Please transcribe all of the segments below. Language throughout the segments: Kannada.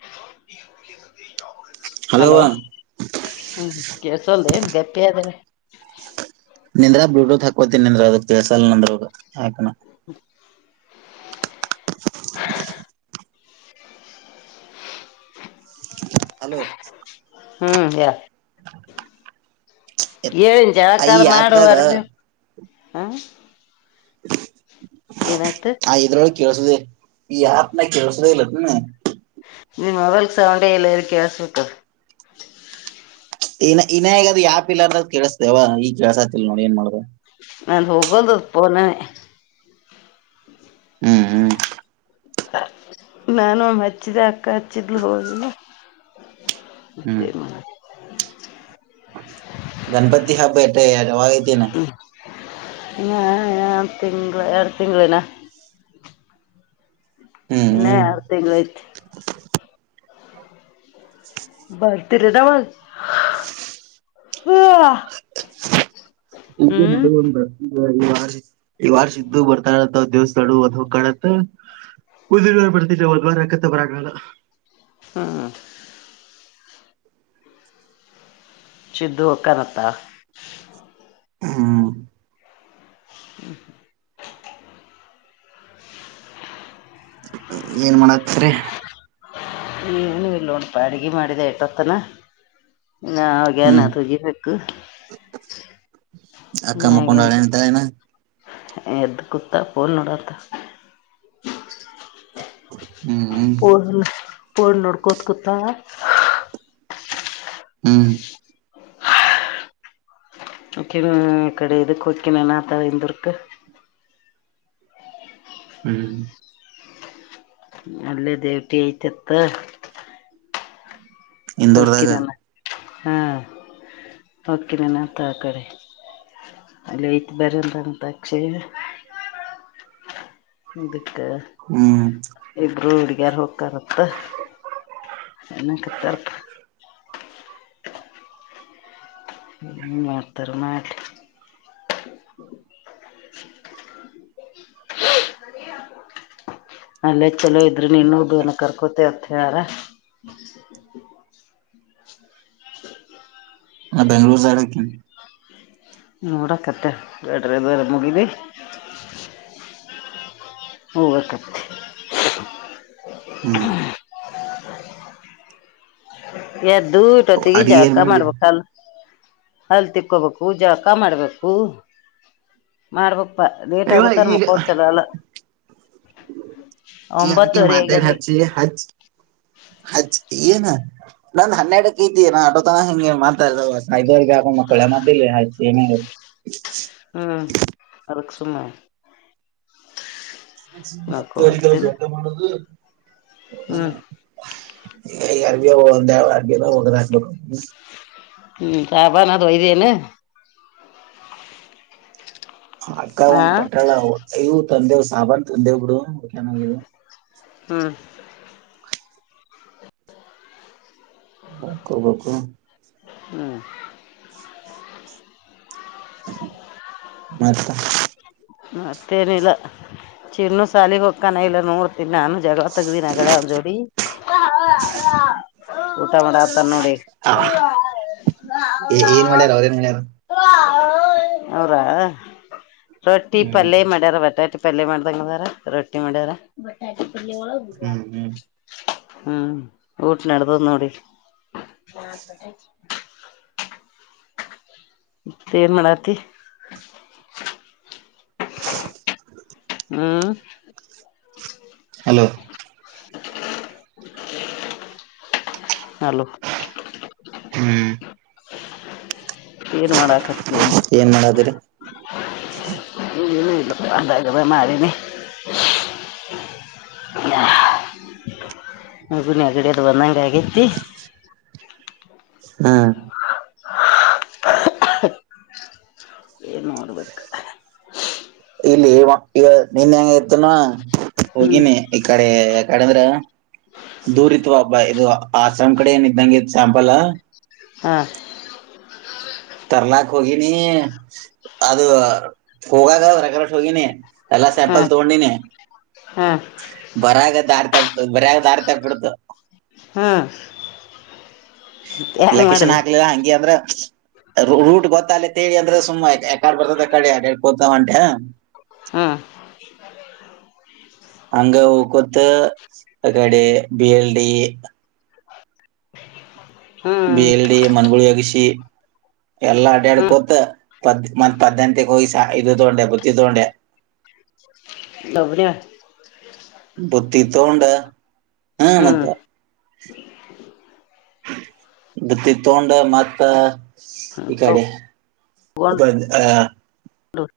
[inaudible] ಹಲೋ ಹ್ಮ ಕೆಸ ಅಂದೆ ಗಪಿದ ನಿಂದ್ರ ಬ್ಲೂಟೂತ್ ಹಾಕೋತಿನನಿ ನಿಂದ್ರ ಅದ ಕೆಳ್ಸ ಅಲ್ಲಂದ್ರ ಯಾಕ ಹ [inaudible] ಹಲೋ ಹ್ಮ್ ಯ ಏಿನ್ ಈ ಜಳಕ್ಕದು ಆ್ಯಪ್ದಾಗ ಮಾಡುವರ್ ಹ ಹ ಏನಾಯ್ತು ಕೇಳಸುತ್ತಧೆ ಈ ಅಪ್ ಕೇಳಸುದೇ ಇಲ್ಲತ್ತನೆ ನಿ ಮೊಬೈಲ್ ಸೌಂಡ ಎಲ್ಲ ಹೇಲಿ ಕೆಲ್ಲಿಸ್ಬೆಕು ಇ ಇನ್ೇಗ ಅದು ಯಾವ ಪಿಿಲ್ಲರ್ ಕೆೇಳಸ್ದವ ಈ ಕೆಳ್ಸತಿಲ್ ನೋಡಿ ಏನ್ ಮಾಡ್ರ ನ ತೂಕ ತಪ್ಪನ [unintelligible] ಹ್ಮ್ ಹ್ಮ್ ನಾನು ಹಚ್ಚಿದ ಅಕ್ಕ ಹಚ್ಚಿದ್ಲು ಹೋಗನ ಹ್ಮ್ ಇಷ್ಟ ಮಾಡ [unintelligible] ಗಣಪತಿ ಹಬ್ಬ ಟೆ ಯ ಅವಾವಾಗೈತನಾ ಆರು ತಿಂಗಳು ಎರಡು ತಿಂಗಳಿನ ಹ್ಮ್ ಇನ್ನ ಹ್ಮ್ ಎರಡು ತಿಂಗಳ ಅಹಿತಿ ಬರ್ತಿರೆನ ಅವಾಗ ಹ ಹ ನಡುವ ಈ ವಾರ್ಷ ಈ ವಾರ್ಷ ಇದ್ದು ಬರ್ತಾತ್ ದೇವಸ್ಥಳ ಅದ್ ಹೋಗ ಕಾಣತ್ ಉದ್ರವಾರ ಪಡ್ ಒ ಬಾರ ರಕ್ಕತೆ ಬರಕಾರಲ್ಲ ಹ್ಮ್ ಸಿಧು ಕನತ್ತ ಹಾ ಹ್ಮ ಹ್ಮ ಏನ್ ಮಾಡತ್ರಿ ಏನು ಇಲ್ಲ ಒಣಪ ಅಡಿಗೆ ಮಾಡಿದೆ ಎಟ್ಟತ್ತನ ನಾ ಆಗ ಹ್ಮ್ ನ ತು ಅಕ್ಕ ಮುಖಂಡಾಳೆಂತನ ಎದ್ದ್ ಕುತಾ ಪ ನೋಡತ್ತ ಹ್ಮ್ ಹ್ಮ್ ಪೋನ ಪೋನ ನೋಡ್ಕೋತ್ ಕುೂತಾಲ ಹ್ಮ ಕ ಕಡೆೆಯದು ಕೊಕ್ಕಿನಣ ತಯಂದರುಕ ಹ್ಮ್ ಅಲ್ಲೇ ದೇವಿಟಿ ಆಐತೆ ಎತ್ತ ಇಂದೂರ್ದಾಗ ಹಾಂ ಓಕೆ ನಾನ ತಕಡಿ ಅಲ್ಲಿ ಐತ್ ಬರ ಅಂತಂತ ಅಕ್ಷಯ ಅದಕ್ಕ ಹ್ಮ್ ಇಬ್ರು ಹುಡ್ಗ್ಯಾರ್ ಹೋಗ ಕರಪ ಎಕ್ಕೆ ತರಪ ಮಾತರ್ ಮಾಡಠ ಹ ಅಲ್ಲೇ ಚಲೋ ಇದ್ರರು ನೀನುನ ಕರ್ಕೋತೇವತ್ತ ಯಾರ ಆ ಬೆಂಗ್ಳೂರು ಸೈಡಕ್ಕಿ ನೋಡಕತ್ತೆ ಗಡ್ರ ದೇರೆ ಮುಗಿದ ಹೋಗಬೇಕ ಹ್ಮ್ ಎದ್ದು ಇಟ್ಟೊತ್ತಗ ಅಡ್ಗೆ ಏನ್ ಜಾಕ ಮಾಡ್ಲಿ ಮಾಡ್ಬೇಕಲ್ ಅಲ್ ತಿಕ್ಕೋಬೇಕು ಜಾಕ ಮಾಡ್ಬೇಕು ಮಾಡ್ಬೇಕು ಪ ಲೇಟ್ ಇವ ಆಗುತ್ತಾರ ಮಕ್ಕೋದಸಲ ಎಲ್ಲ ಈ ಅದಕ್ಕೆ ಮಾತ ಹ ಹಜ ಹಜ ಇ ನ ನಂದ್ ಹನ್ನೆರಡಕ್ಕೆ ಇದ್ದೀ ನಾ ಆಟೋ ತನ ಹಿಂಗೆ ಮಾತಾ ಸಾಯದವರ್ಗೆ ಆಕ ಮಕ್ಕಳೆ ಮ ಏ ಸಮಯ ಹತ್ತು ಅ ಕ ಜತ ಮಾಡೋದು ಹ್ಮ ಯಾರಗ ಒ ಅರ್ಗೆದ ಹ್ಮ್ ಚಾಬ ನ ದಹ ದನು. ಅಕ್ಕ ಹಾ ಒಂಗ್ ಕೊಟ್ಟಾಳ ಇವು ತಂದೆವು ಸಾಬಾು ತಂದೆವ್ ಬಿಡು ಚನ್ನಾಗ. ಹ್ಮ್. ಹಕ ಬಕು. ಹ್ಮ. ಮತ. ಮತ್ತೇನಿಲ್ಲ ಚಿಣ ಸಾಲಿಗೆ ಹೋಗಕ್ಕಾನ ಇಲ್ಲ ನೋಡ್ತೀನಿ ನಾನು. ಜತ್ತಗ್ದಿನಳ ಒಂದೋರಿ. ಊಟ ಮಾಡ ಆತಾರ ನೋಡಿ. ಏನ್ ಮಾಡ್ಯಾರ ಅವ್ರೇನ್ ಮಾಡ್ಯಾರ ಹ. ಅವರ ರೊಟ್ಟಿ ಹ್ಮ್ ಪಲ್ಯ ಮಾಡ್ಯಾರ ಬಟಾಟಿ. ಪಲ್ಯ ಮಾಡ್ ದಂಗೆ ಅದರ, ರೊಟ್ಟಿ ಮಾಡರ? ಹ್ಮ್ ಹ್ಮ್ [unintelligible] ಹ್ಮ್, ಊಟಿನಡುತಂದೋಡಿ. [unintelligible] ಮತ್ತೆ, ಏನ್ ಮಾಡಾತಿ. [inaudible] [unintelligible] [inaudible] ಹೂ. [inaudible] ಹಲೋ. [inaudible] ಹಲೋ! [unintelligible] ಹ್ಮ್ ಏನ್, ಮಾಡಾಕತ್ತಿನು, ಅಂದಿ, ಏನ್ ಮಾಡದ್ರಿ ಏನಿಲ್ಲ. [unintelligible] ಮಾತಾಡು ಮಾರನಿ, ಹೂ, ಹಾ. [unintelligible] ಇವಾಗಲೇ, ನೆಗಡಿ, ಅಗವೇ, ಆಗೈತೆ! ನೆಗಡಿಯಾಗಿ. [unintelligible] ಹಾ. [inaudible] ಏನ್, ನೋಡ್ಬೇಕು? [unintelligible] ಇಲ್ಲಿ, ಈಗ ನೆನ್ನೆ, ಹೆಂಗ ಹೆತ್ತೀವಿ, ಹ್ಮ್ ಹೋಗಿನಿ! ಈ ಕಡೆ ಕಡೆ ಅಂದ್ರ. [unintelligible] ದೂರಿ ಇತ್ವಾ ಅಬ್ಬಾ! ಇದು, ಆ, ಸಂಕಡಿ, ಏನು, ಇದ್ದಂಗೆ ಸಾಂಪಲ್. [inaudible] ಹಾ. [unintelligible] ತರ್ಲಾಕ್ ಹೋಗಿನಿ! ಅದು ಹೋಗಾಗ ಹೊರಗರಷ್ಟ, ಹೋಗಿನಿ, ಅ. [inaudible] ಎಲ್ಲ ಹಾ ಸ್ಯಾಂಪಲ್ ತಗೊಂಡಿನಿ? ಹಾ [inaudible] ಬರಗಾ, ದಾರಿ ತಪ್ಪಿತು. ಬರಗಾ ದಾರಿ ತಪ್ಪಿ ಬಿಡ್ತು? [inaudible] ಹ. [inaudible] ಲೊಕೇಶನ್, ಹಾಕ್ಲಿಲ್ಲ! ಹಂಗೆ, ಅಂದ್ರೆ? [inaudible] ರೂಟ್, ಗೊತ್ತಲ್ಲೇ ತೇಳಿ ಅಂದ್ರೆ! ಸುಮ್ನೆ ಆಕಡೆ ಬರ್ತಾವೆ, ಆ ಕಡೆ ಕುಂಟವಂತೆ? [inaudible] ಹಾ. [unintelligible] ಹಂಗೆ, ಓ ಗೊತ್ತು, ಕಡೆ ಬಿ, ಎಲ್, ಡಿ. [inaudible] ಬಿ, ಹ್ಮ್ ಎಲ್, ಡಿ. ಮನ್ಗುಳಿ ಹಗಿಸಿ. [inaudible] ಎಲ್ಲಾ, ಅಡ್ಡ್ಯಾಡ್ ಹ್ಮ್ ಕೂತ್! ಪದ ಮತ್ ಪದ್ನಂತಗ್, ಹೋಗಿ, ಸ, ಇದು, ತಗೊಂಡೆ? ಬತ್ತಿ ತಗೊಂಡೆ. [inaudible] [inaudible] [unintelligible] ಲೌನ್ಯ. [inaudible] ಬುದ್ದಿ, ತಗೊಂಡು, ಹ್ಮ, ಹ್ಮ್ ಮತ್ತೆ. [inaudible] ಕುತ್ತಿಗೆ ತಗೊಂಡು ಮತ್ತೆ ಈ ಕಡೆ? [inaudible] ಹ! [unintelligible] ಹ. [inaudible]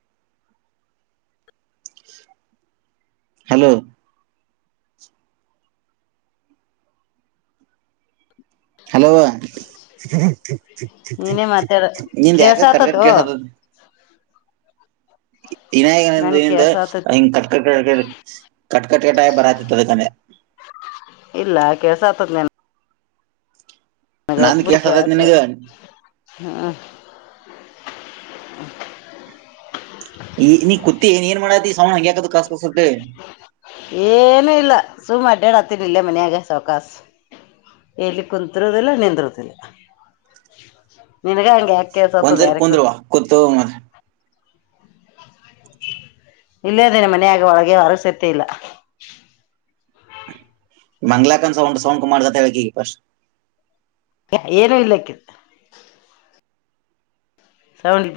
ಹಲೋ. [inaudible] ಹಲೋ! ನೀನೇ [unintelligible] ಮಾತಾಡ ನಿಂದು ಯಾಕೋ ಕಟ್ಕಟ್ ಕೇಳ್ಸಾತದೋ ಕೇಳಿಸ್ತಾ ಆಯ್ತಿ.. [unintelligible] ಈಗ ನನ್ಗ್ ಇವಂದು, ಕೆಲ್ಸ ಆತತಿ ಕಟ್, ಕಟ್, ಕೇಳಿಸ್ತಾ ಇದೆ, ಕಟ್ ಕಟ್ಟಾಗಿ ಬರಹ ಕಾಣ್ತಾ ತಾನೆ. [unintelligible] ಇಲ್ಲ, ಕೆಲ್ಸ, ಆಯಿತೇ, ಇದೆ ನಿಂದು. [unintelligible] ಅದೇ, ನಂದ್ ಬಾರಿ ಕೇಳ್ಸತೈತ್ ಕೇಳಿಸು, ನಿನಗ ಹೂ. [unintelligible] [unintelligible] [inaudible] ಈ ನೀ ಕುತ್ತಿ ಏನ್ ಏನ್ ಮಾಡಾತಿ ಸೌಂಡ್ ಹಂಗ್ಯಾಕದು ಕಸ್ ಕಸ್ ಅಂತೇಳಿ ಏನು, ಇಲ್ಲ, ಸುಮು, ಮಾ. [inaudible] ಬೇಡ, ಅತ್ತೆಗೆ ಇಲ್ಲೇ! ಮನೆಯಾಗ, ಸಾವುಕಾಸು. [unintelligible] ಇಲ್ಲಿ, ಕುಂತರುದಿಲ್ಲ, ನಿಂದರುದಿಲ್ಲ, ನಿನಗ, ಹಂಗ ಯಕ. [inaudible] ಒಂದ್ಸಲಿ ಕುಂದ್ರವ್ವ ಕುಂತ್ ಹೋಗೋಣ? [inaudible] ಇಲ್ಲಯದನೆ ಮನೆಯಗ ಒಳಗೆ ಹೊರ ಸತ್ಯ ಇಲ್ಲ! [inaudible] ಮಂಗ್ಲಕನ್ ಸೌಂಡ್, ಸೌಂಡ್, ಕಮ್ಮಿ ಮಾಡಕ್ ಹೇಳು, ಫರ್ಸ್ಟ್. [unintelligible] ಏನು ಇಲ್ಲ ಇಕ್ಕಿ. [inaudible]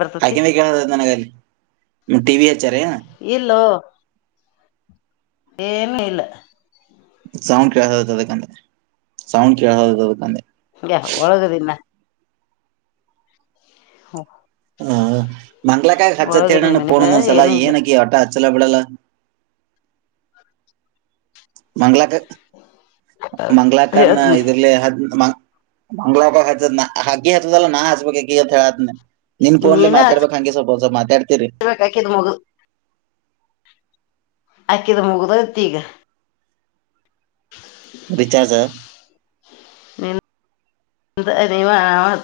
ಬರ್ತತಿ ಆಕಿಣೆ, ಕೇಳು, ನಂಗೆಯಲ್ಲಿ, ಟಿ, ವಿ, ಎಸ್. [inaudible] ಇಲ್ಲೋ, ಏನು, ಇಲ್ಲ? [inaudible] ಸೌಂಡ್, ಕೇಳದಕ್ಕೆ! ಸೌಂಡ್ ಕೇಳದಕೆ, ಅಂದೇ? [inaudible] ಹಂಗೆ ಒಳಗದಿನ ಹಾ. [inaudible] ಹ, ಮಂಗ್ಲಕಾಯಿ, ಒಳಗದಿನ ಹಚ್ಚತಿನ್ನಾ, ಮನ್ಯಾಗ ಫೋನ್ ಒಂದುದು, ಸಲ, ಏನು ಇಲ್ಲ ಏನುಕೆ ಈ, ಹಠ. [inaudible] ಮಸಲಪಡಲ್ಲ ಮಂಗ್ಲಾಕರ್ ಮಂಗಲಾಕರ್ನ ಹೇಳ್ತನಿ ಇದ್ರಲೆ ಹದ್ ಮ ಹಂಗಲ ಹಕ ಹ ಹಾಕಿ ಹಲ್ಲ ನಾ ಹಸಬೇಕ ಳತ್ ನಿನ್ ಫೋನ್ ಮಾತಾಡ್ಬೇಕಕ್ ಹಂ ಸ್ವಲ್ಪಲ್ಪತಾಡ್ ಕಿ ಇದು ಮಗು ಆಕ್ಕಿದ ಮುಗದತ್ತೀಗ ಬಿಚಾರಸ ನೀ ನೀ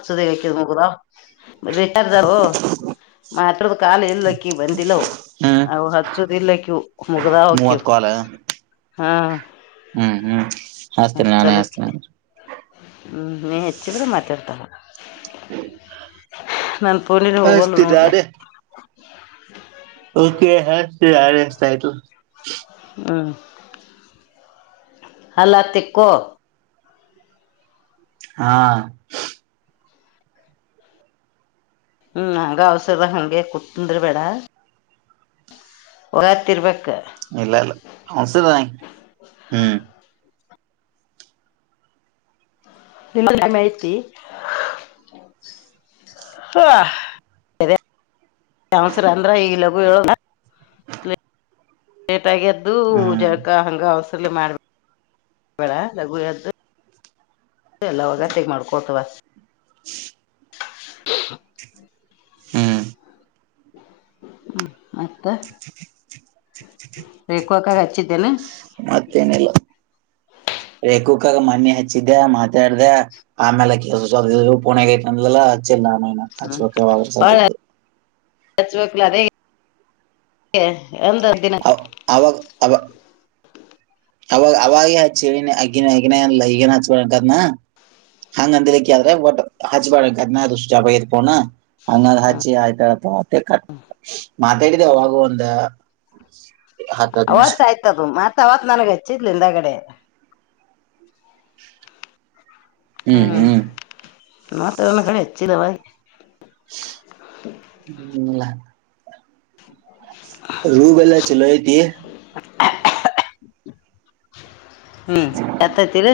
ಸದ ನಗದಾ ರಿಟರ್ದಾವ ಮಾತ್ರದ ಕಾಲ ಇಲ್ಲಕ್ಕಿ ಬಂದಿಲ್ಲ ಅವು ಹಚ್ಚುದಿಲ್ಲ ಕ್ಯೂ ಮುಗ್ದಾವ ಕ್ಯೂ ಮೂವತ್ ಕಾಲ್ ಹಾ ಹ್ಮ್ ಹ್ಮ್ ಹಾಸ್ತೀನೆ ನಾನೇ ಹಾಸ್ತೇನ ಅಂದ ಹ್ಞೂ ನೀನು ಹೆಚ್ಚಿದ್ರೂ ಮಾತಾಡ್ತಾನೆ ನನ್ ಪೂನರ್ ಹೋಗಲ್ಲ ಹಚ್ತಿನ್ ನೋಡ್ಲ ನಾನೇ ಓಕೆ ಹ ಯ ಎಷ್ಟ ಆಯ್ತು ಹ್ಮ ಅಲ್ಲತಕ್ಕೋ ಹಾ ಹ್ಮ್ ಆಗ ಅವಸರದ ಹಗೆ ಕುತ್ಂದ್ರಿ ಬೇಡ ತ್ ಇರ್ಬೇಕ ಇಲ್ಲ ಇಲ್ಲ ಮಸ ಹ್ಮ್ ನಿಮ್ಮ ಮಾಹಿತಿ ಹ ಸರ ಅಂದ್ರ ಈಗ ಲಗು ಹೇಳುದ ತಗದ್ದು ಹ್ಮ್ ಜಕ ಹಂಗ ಅವಸಲ್ಲಿ ಮಾಡ್ಬೇಕೇಡ ಲಗುದ್ದು ಲ್ಲ ಅವಾಗತ್ತಗ್ ಮಾಡ್ಕೊತವ ಹ್ಮ್ ಮತ್ತ ರಕ್ಕಾಗ ಹಚ್ಚಿದ್ದೇನೆ ಮತ್ತೇನಲ್ಲ ರೇೇಕು ಗ ಮಣಿ ಹಚ್ಚಿದ್ದೆ ಮಾತಾಡ್ದ ಆಮೇಲೆ ಕಸ ಸ ಪುಣೆ ಗೈಟ್ ಎಲ್ಲ ಅುಲ ವರೆ ಶ್ರ್ಧುದು ಸಚ್ವಕ್ಲ ರ ಅವ ಅವ ಅವ ಅವಾಗ ಅವಾಗ ಹಚ್ಚ ಅಗ್ಗಿನ ಹಗನ ಎಲ್ಲ ಈಗನ್ ಹಚ್ಬಂತದ್ನ ಹಂಗಂದಲಿ ಕಿದ್ರೆ ಬಟ್ ಹಜಬಾ ಅದನಷ್ಟ ಜಪ ಇರ್ಪೋನ ಅನ್ನ ಹಚ ಆಯ್ತ ಕ ಮಾತಾಡಿದೆ ಅವಾಗ ಒಂದ ಅವತ್ ಆಯ್ತದು ಮತ್ ಅವತ್ ನನಗ್ ಹಚ್ಚಿದ್ಲಿಂದಗಡೆ ಹ್ಮ್ ಹ್ಮ್ ನತ ಒ ಕಡೆ ಹೆಚ್ಚಿಲ್ಲಾವ ಹ್ಮಲ್ಲ ರೂಗಲ್ಲಾ ಚಲೋ ಐತಿ ಹ್ಮ್ ಎತ್ತೈತಿರಿ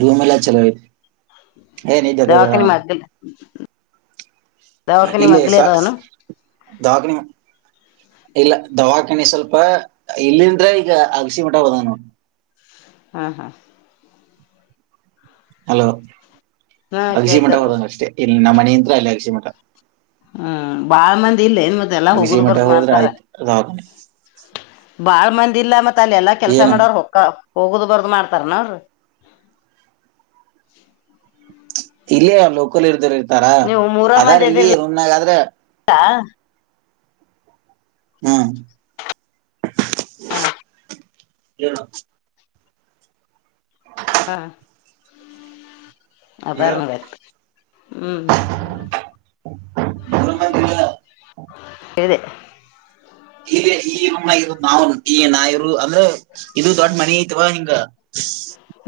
ರೂಮ ಅಲ್ಲ ಚಲ ನೀ ಜ ದವಾಖಾನಿ ಮಗ್ಲ್ ದವಾಖಾನಿ ಇಲ್ಲ ಮಗ್ಲಿ ಸ ಅದಾವನು ದಾಣ ಇಲ್ಲ ದವಾಖಾನಿ ಸ್ವಲ್ಪ ಇಲ್ಲಿಂದ್ರೆ ಈಗ ಅಲ್ಸಿ ಮಟಬದನು ಹ್ಮ ಹಾ ಹಲೋ ಹಾ ಅಗಜಿ ಮಠ ಕೇಳ್ಸತದ ಹೋದಂಗ ಅಷ್ಟೇ ಇಲ್ಲಿ ನಮ್ಮ ಮನಂತ್ರ ಅಲ್ಲಿ ಅಗಜಿ ಮಠ ಹ್ಮ್ ಬಾಳ ಮಂದಿ ಇಲ್ಲ ನ್ ಮತ್ತ ಎಲ್ಲಾ ಅಗಸಿ ಹೋಗುದ್ ಮಠ ಬರ್ದ ಹೋದ್ರೆ ಮಾಡ್ತಾರ ಆಯ್ತು ದವಾಖಾನೆ ಬಾಳ್ ಮಂದ ಇಲ್ಲ ಮತ್ತತ್ ಅಲ್ಲಿ ಎಲ್ಲಾ ಕೆಲ್ಸ ಏನ ಮಾಡೋರು ಹೊಕ್ಕ ಹೋಗದು ಬರ್ದ್ ಮಾಡ್ತಾರನ ಅವ್ರ ಇಲ್ಲಯ ಲೋಕಲ್ ಇರ್ದರು ಇರ್ತಾರ ನೀವು ಮೂರ ಅದಾರ್ ಮಂದಿ ಇಲ್ಲಿ ಇದಿರ್ಲಿಲ್ಲ ರೂಮಾಗ ಆದ್ರೆ ಹ್ಮ್ ಹೇಳ ಹಾ ಅದಾರನ್ನು ಬತ್ತ ಹ್ಮ್ ಇದೆ ಇ ಈಮ್ಮ ನಾ ಈ ನಾಯಿರು ಅಂದ್ರೆ ಇದು ದೊಡ್ ಮನಿ ಐತ್ವಾ ಹಿಂಗ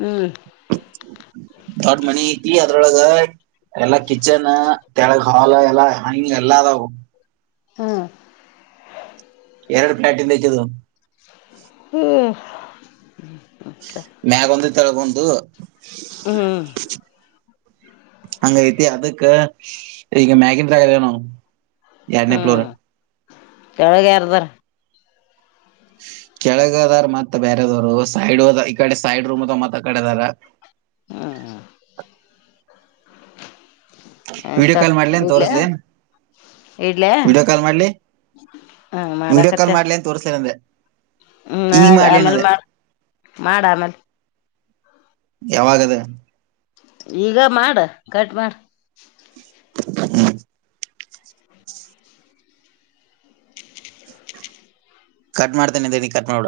ಹ್ಮ್ ತಟ್ ಮನ ಇಲಿ ಯತ್ರ ಎಲ್ಲಾ ಕಿಚನ್ ತೆಳಗ ಹಾಲ್ ಎಲ್ಲಾ ಹಿ ಎಲ್ಲದ ಹ್ಮ್ ಎರಡು ಪ್ಲ್ಯಾಟಿಂದ ಬೇಕದು ಹ್ಮ್ ಮ್ಯ ಬಂದ ತಳ ಬಂದು ಹ್ಮ್ ಅಂಗ ವಿಐತ ಅದುಕ್ಕೆ ಈಗ ಮಗನ್ ಗಣು ಎರಡನೇ ಪ್ಲೋರ್ ಕೆಳಗೆರದರ ಹ್ಮ ಕೆಳಗದಾರ ಮತ್ತ ಬೇರೆದವ್ರು ಸೈಡ್ ಅದ ಈ ಕಡೆ ಸೈಡ್ ರೂಮ್ ಅದ ಮತ್ತ ಕಡೆದಾರ ಹ್ಮ್ ಹ ವಿಡಿಯೋ ಆಯ್ತಾ ಕಾಲ್ ಮಾಡ್ಲಿ ಅಂತ ಇಲ್ಲ ತೋರಿಸ್ಲೇನ್ ಇಡ್ಲ ವಿಡಿಯೋ ಕಾಲ್ ಮಾಡ್ಲಿ ಹಾ ವಿಡಿಯೋ ಮಾಡಕತ್ತ ಕಾಲ್ ಮಾಡ್ಲಿ ಅಂತ ತೋರಿಸ್ಲೇನ್ ಅಂದೆ ಹ್ಮ ಆ ಈಗ ಮಾಡ್ಲೇನ್ ಆಮೇಲ್ ಅಂದೆ ಮಾಡ ಮಾಡ ಆಮೇಲ್ ಯಾವಾಗದ ಈಗ ಮಾಡ ಕಟ್ ಮಾಡ ಹ್ಮ್ ಕಟ್ ಮಾಡ್ತೇನೆ ಇದ್ದೀನಿ ಕಟ್ ಮಾಡಡ